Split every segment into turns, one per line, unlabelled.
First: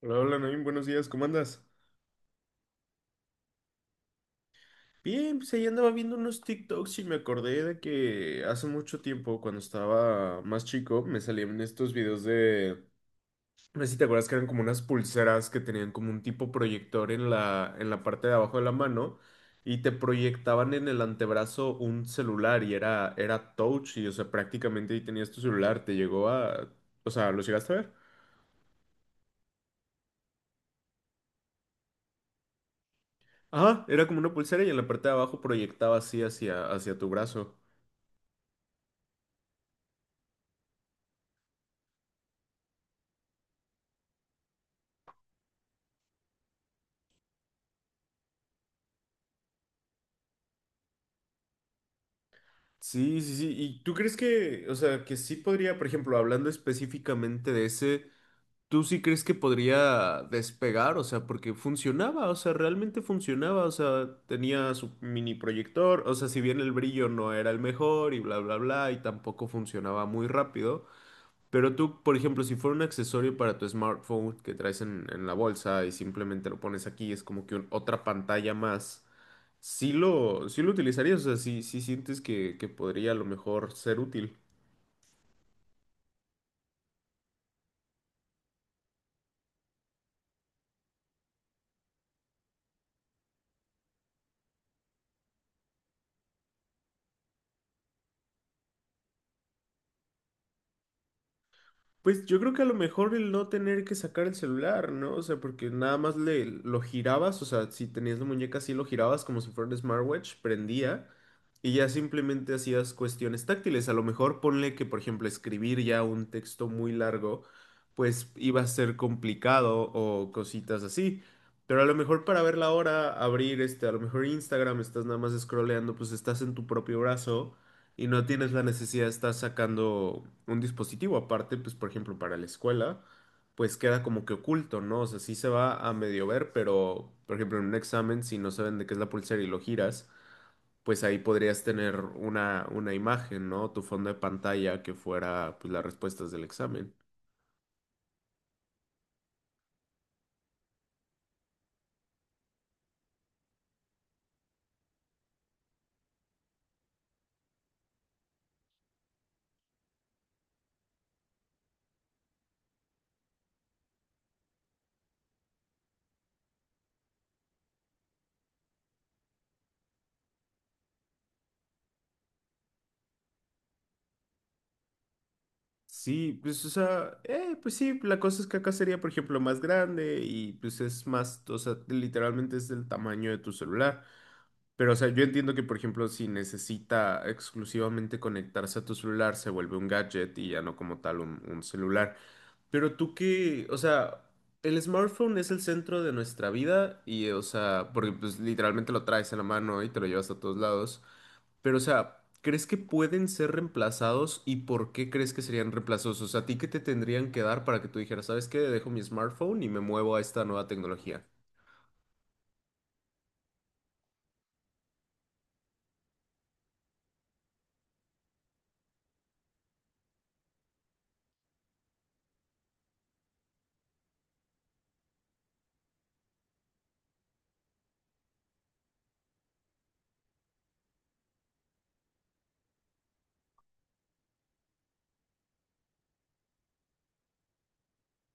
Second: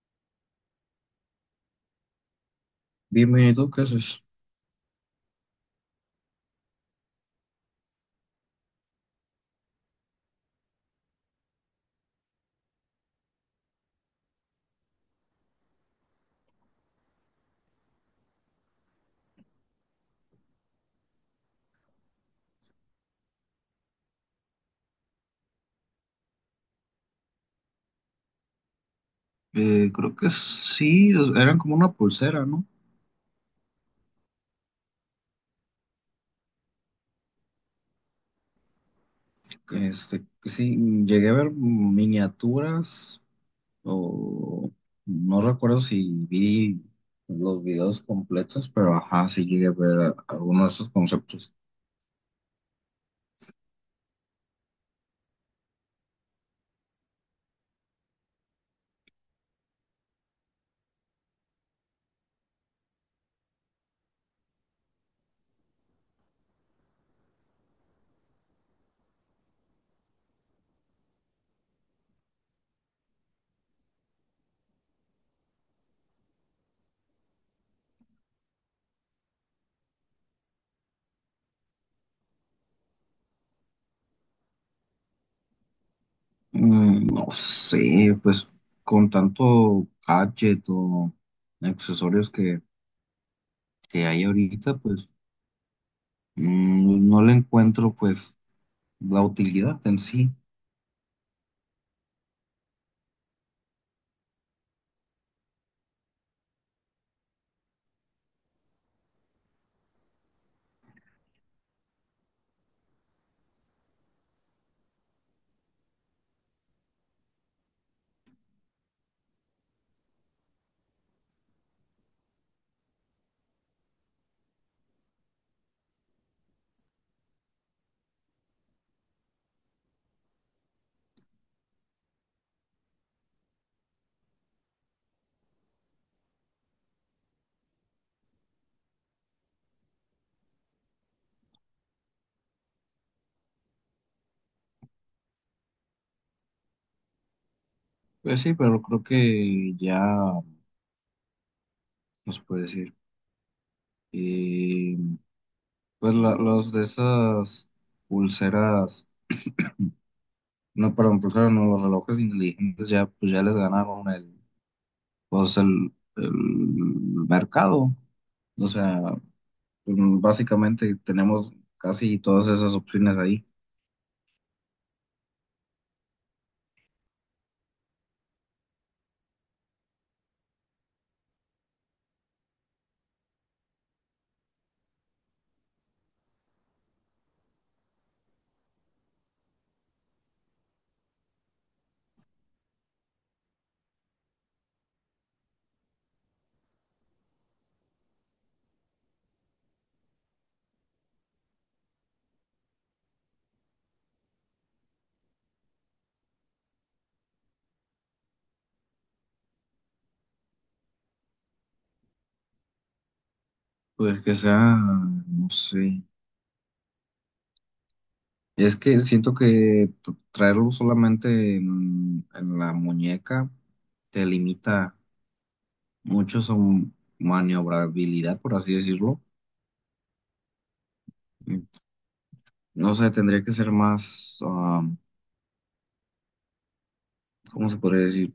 Hola, hola, Naim, buenos días, ¿cómo andas?
Dime, ¿tú qué haces?
Bien, pues ahí andaba viendo unos TikToks y me acordé de que hace mucho tiempo, cuando estaba más chico, me salían estos videos de, no sé si te acuerdas que eran como unas pulseras que tenían como un tipo proyector en la parte de abajo de la mano y te proyectaban en el antebrazo un celular y era, era touch y, o sea, prácticamente ahí tenías tu celular, te llegó a, o sea, ¿lo llegaste a ver?
Creo que sí, eran como una pulsera, ¿no?
Ajá, era como una pulsera y en la parte de abajo proyectaba así hacia, hacia tu brazo.
Sí, llegué a ver miniaturas o no recuerdo si vi los videos completos, pero ajá, sí llegué a ver algunos de esos conceptos.
Sí, sí, sí. ¿Y tú crees que, o sea, que sí podría, por ejemplo, hablando específicamente de ese, tú sí crees que podría despegar? O sea, porque funcionaba, o sea, realmente funcionaba, o sea, tenía su mini proyector, o sea, si bien el brillo no era el mejor y bla, bla, bla, y tampoco funcionaba muy rápido, pero tú, por ejemplo, si fuera un accesorio para tu smartphone que traes en la bolsa y simplemente lo pones aquí, es como que otra pantalla más. Sí lo utilizarías, o sea, sí, sí sientes que podría a lo mejor ser útil.
No sé, pues con tanto gadget o accesorios que hay ahorita, pues no le encuentro pues la utilidad en sí.
Pues yo creo que a lo mejor el no tener que sacar el celular, ¿no? O sea, porque nada más le, lo girabas, o sea, si tenías la muñeca así lo girabas como si fuera un smartwatch, prendía y ya simplemente hacías cuestiones táctiles. A lo mejor ponle que, por ejemplo, escribir ya un texto muy largo, pues iba a ser complicado o cositas así. Pero a lo mejor para ver la hora, abrir este, a lo mejor Instagram, estás nada más scrolleando, pues estás en tu propio brazo y no tienes la necesidad de estar sacando un dispositivo aparte, pues por ejemplo para la escuela, pues queda como que oculto, ¿no? O sea, sí se va a medio ver, pero por ejemplo en un examen, si no saben de qué es la pulsera y lo giras, pues ahí podrías tener una imagen, ¿no? Tu fondo de pantalla que fuera pues las respuestas del examen.
Pues sí, pero creo que ya, no se puede decir. Y pues los de esas pulseras, no, perdón, pulseras, no, los relojes inteligentes ya, pues ya les ganaron pues el mercado. O sea, pues, básicamente tenemos casi todas esas opciones ahí.
Sí, pues o sea, pues sí, la cosa es que acá sería, por ejemplo, más grande y pues es más, o sea, literalmente es del tamaño de tu celular. Pero, o sea, yo entiendo que, por ejemplo, si necesita exclusivamente conectarse a tu celular, se vuelve un gadget y ya no como tal un celular. Pero tú qué, o sea, el smartphone es el centro de nuestra vida y, o sea, porque pues literalmente lo traes en la mano y te lo llevas a todos lados. Pero, o sea, ¿crees que pueden ser reemplazados y por qué crees que serían reemplazados? O sea, ¿a ti qué te tendrían que dar para que tú dijeras, ¿sabes qué? Dejo mi smartphone y me muevo a esta nueva tecnología.
Pues que sea, no sé. Es que siento que traerlo solamente en la muñeca te limita. Muchos son maniobrabilidad, por así decirlo. Mm, No sé, tendría que ser más, ¿cómo se podría decir?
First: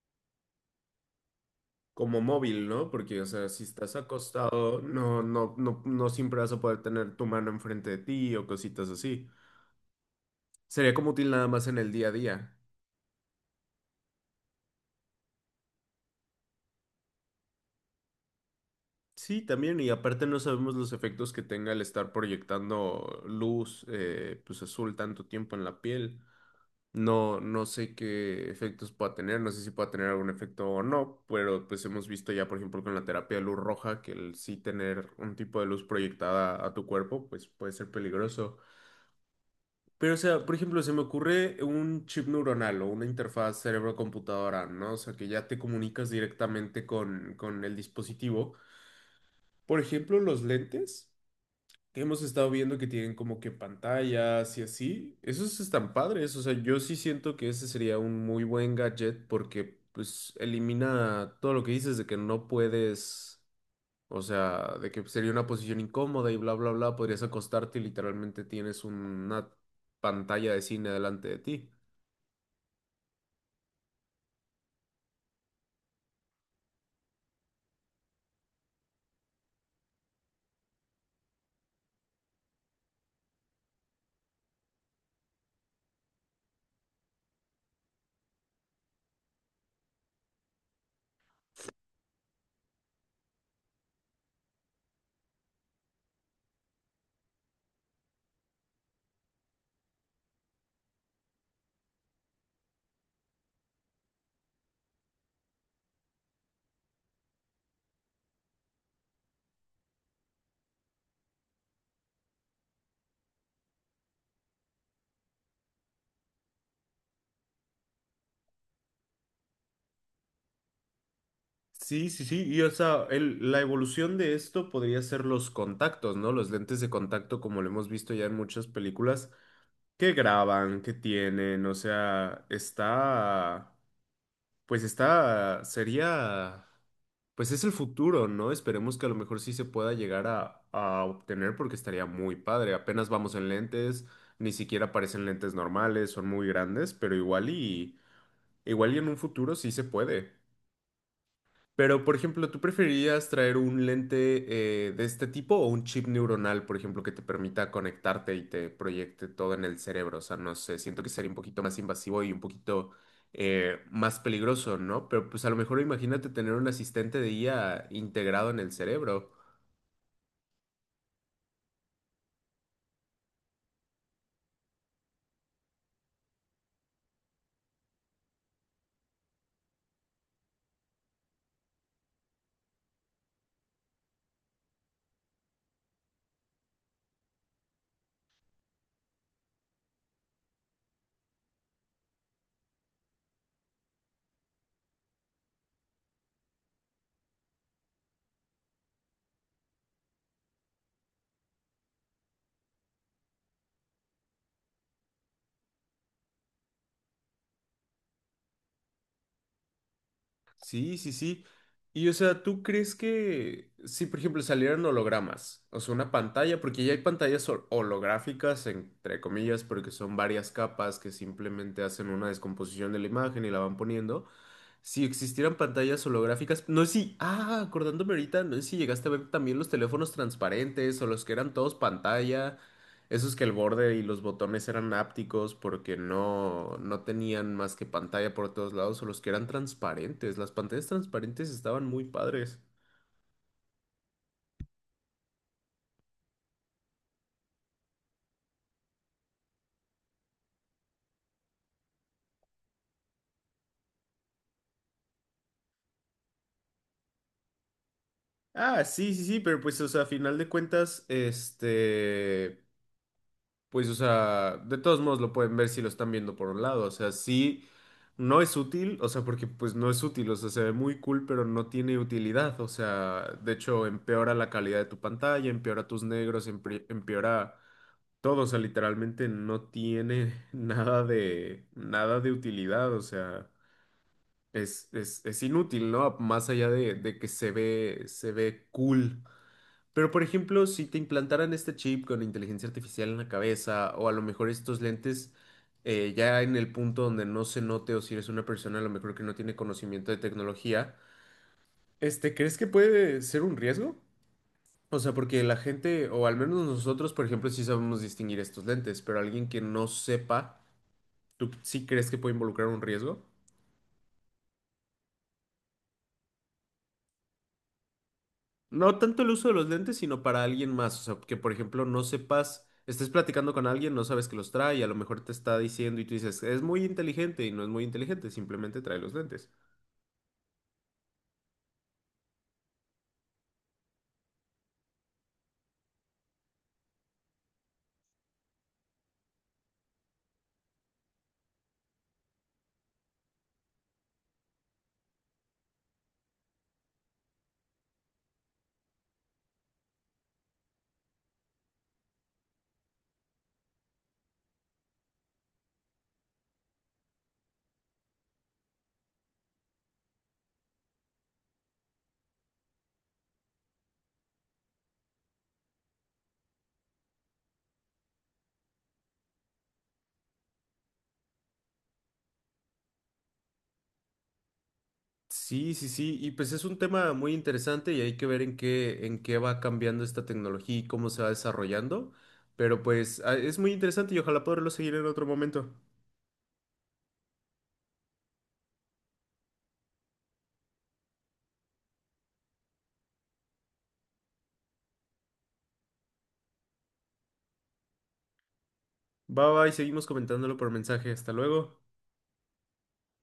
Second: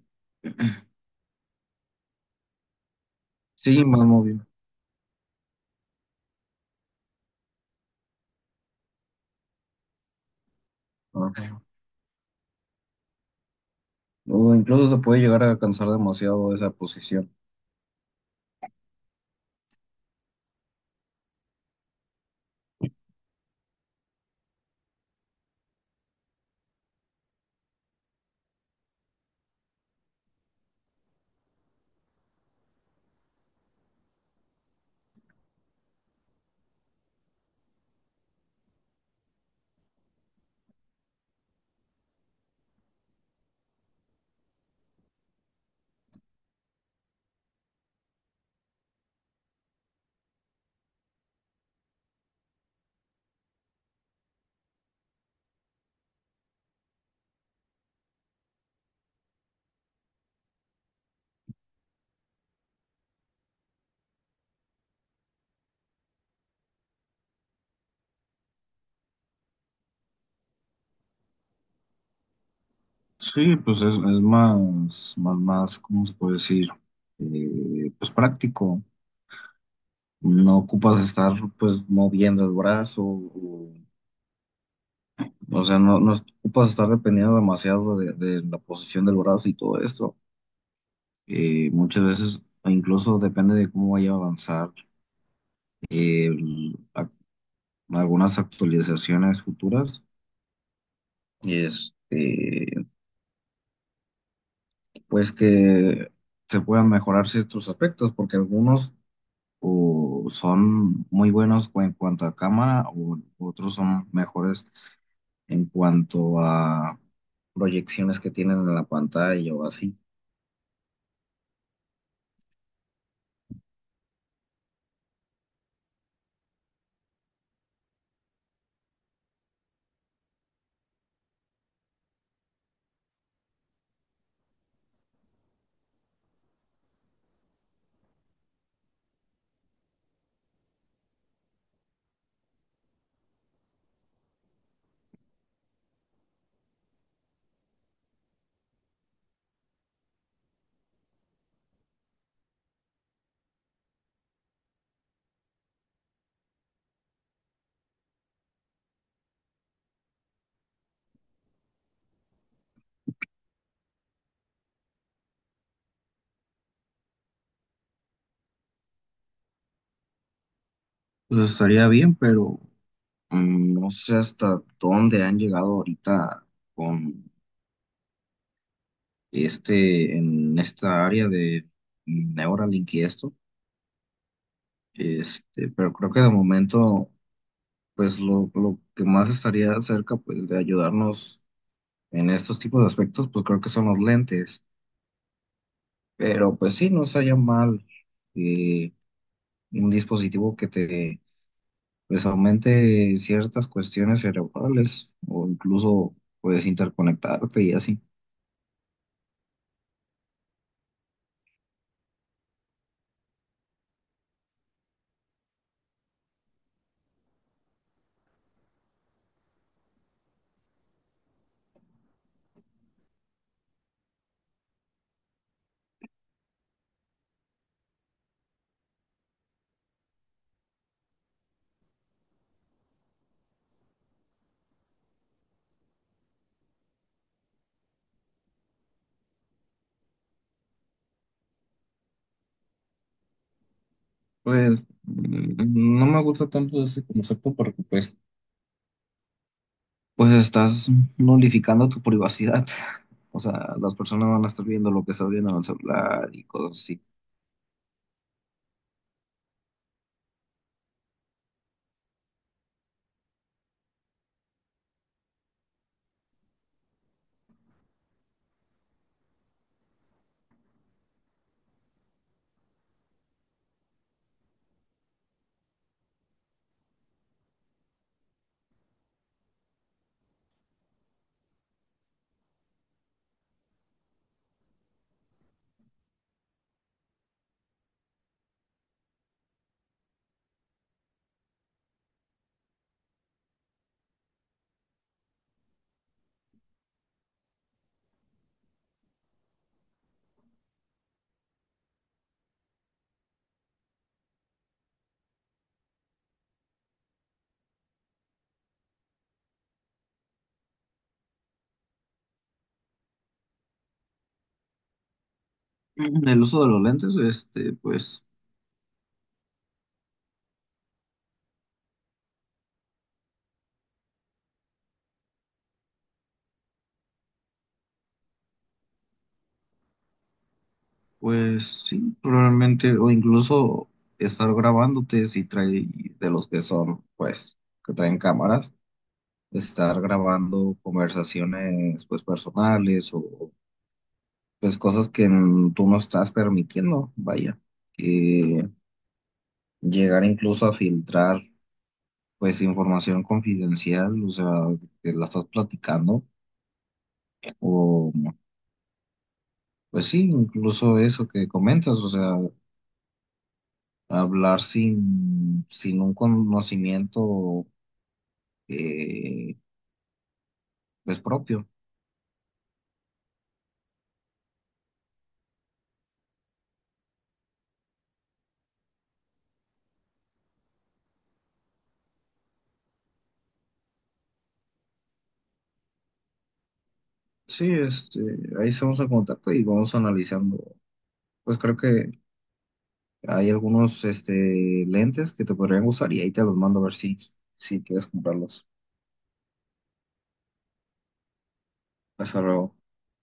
Como móvil, ¿no? Porque, o sea, si
Sí,
estás
más móvil.
acostado, no, no, no, no siempre vas a poder tener tu mano enfrente de ti o cositas así. Sería como útil nada
Ah.
más en el día a día.
O incluso se puede llegar a cansar demasiado esa posición.
Sí, también, y aparte no sabemos los efectos que tenga el estar proyectando luz, pues azul tanto tiempo en la piel. No, no sé qué efectos pueda tener, no sé si pueda tener algún efecto o no, pero pues hemos visto ya, por ejemplo, con la terapia de luz roja, que el sí tener un tipo de luz proyectada a tu cuerpo, pues puede ser peligroso. Pero, o sea, por ejemplo, se me ocurre un chip neuronal o una interfaz cerebro-computadora, ¿no? O sea, que ya te comunicas directamente con el dispositivo. Por ejemplo, los lentes que hemos estado viendo que tienen como que pantallas y así, esos están padres. O sea, yo sí siento que ese sería un muy buen gadget porque, pues, elimina todo lo que dices de que no puedes. O sea, de que sería una posición incómoda y bla, bla, bla, podrías acostarte y literalmente tienes una pantalla de cine delante de ti.
Sí, pues es más, más, más, ¿cómo se puede decir? Pues práctico. No ocupas estar pues moviendo el brazo, o sea, no, no ocupas estar dependiendo demasiado de la posición del brazo y todo esto. Muchas veces, o incluso depende de cómo vaya a avanzar eh, el- ac- algunas actualizaciones futuras, este, pues que se puedan mejorar ciertos aspectos, porque algunos o son muy buenos en cuanto a cámara, o otros son mejores en cuanto a proyecciones que tienen en la pantalla o así.
Sí, sí, sí, y o sea, la evolución de esto podría ser los contactos, ¿no? Los lentes de contacto, como lo hemos visto ya en muchas películas, que graban, que tienen, o sea, está... Pues está, sería, pues es el futuro, ¿no? Esperemos que a lo mejor sí se pueda llegar a obtener porque estaría muy padre. Apenas vamos en lentes, ni siquiera parecen lentes normales, son muy grandes, pero igual y, igual y en un futuro sí se puede. Pero, por ejemplo, ¿tú preferirías traer un lente de este tipo o un chip neuronal, por ejemplo, que te permita conectarte y te proyecte todo en el cerebro? O sea, no sé, siento que sería un poquito más invasivo y un poquito más peligroso, ¿no? Pero pues a lo mejor imagínate tener un asistente de IA integrado en el cerebro.
Pues estaría bien, pero no sé hasta dónde han llegado ahorita con en esta área de Neuralink y esto, pero creo que de momento, pues lo que más estaría cerca, pues, de ayudarnos en estos tipos de aspectos, pues creo que son los lentes, pero pues sí, no sería mal eh, un dispositivo que te, pues, aumente ciertas cuestiones cerebrales o incluso, puedes interconectarte y así.
Sí, sí, sí. Y o sea, ¿tú crees que si, por ejemplo, salieran hologramas, o sea, una pantalla, porque ya hay pantallas holográficas, entre comillas, porque son varias capas que simplemente hacen una descomposición de la imagen y la van poniendo, si existieran pantallas holográficas, no sé si, acordándome ahorita, no sé si llegaste a ver también los teléfonos transparentes o los que eran todos pantalla, esos que el borde y los botones eran ápticos porque no, no tenían más que pantalla por todos lados o los que eran transparentes, las pantallas transparentes estaban muy padres.
Pues no me gusta tanto ese concepto porque pues Pues estás nulificando tu privacidad. O sea, las personas van a estar viendo lo que estás viendo en el celular y cosas así.
Ah, sí, sí, sí, pero pues, o sea, a final de cuentas, este... Pues, o sea, de todos modos lo pueden ver si lo están viendo por un lado. O sea, sí, no es útil, o sea, porque pues no es útil, o sea, se ve muy cool, pero no tiene utilidad. O sea, de hecho, empeora la calidad de tu pantalla, empeora tus negros, empeora todo. O sea, literalmente no tiene nada de, nada de utilidad. O sea, es inútil, ¿no? Más allá de que se ve cool. Pero, por ejemplo, si te implantaran este chip con inteligencia artificial en la cabeza, o a lo mejor estos lentes ya en el punto donde no se note, o si eres una persona a lo mejor que no tiene conocimiento de tecnología, este, ¿crees que puede ser un riesgo? O sea, porque la gente, o al menos nosotros, por ejemplo, sí sabemos distinguir estos lentes, pero alguien que no sepa, ¿tú sí crees que puede involucrar un riesgo?
El uso de los lentes, este, pues,
No tanto el uso de los lentes, sino para alguien más. O sea, que por ejemplo no sepas, estés platicando con alguien, no sabes que los trae, y a lo mejor te está diciendo y tú dices, es muy inteligente y no es muy inteligente, simplemente trae los lentes.
pues sí, probablemente, o incluso estar grabándote si trae de los que son, pues, que traen cámaras, estar grabando conversaciones, pues, personales o, pues, cosas que tú no estás permitiendo, vaya, que llegar incluso a filtrar pues información confidencial, o sea, que la estás platicando, o pues sí, incluso eso que comentas, o sea, hablar sin un conocimiento eh, pues propio.
Sí, sí, sí, y pues es un tema muy interesante y hay que ver en qué va cambiando esta tecnología y cómo se va desarrollando. Pero pues es muy interesante y ojalá poderlo seguir en otro momento.
Sí, ahí estamos en contacto y vamos analizando. Pues creo que hay algunos lentes que te podrían gustar y ahí te los mando a ver si, si quieres comprarlos.
Bye bye, seguimos comentándolo por mensaje. Hasta luego.
Hasta luego.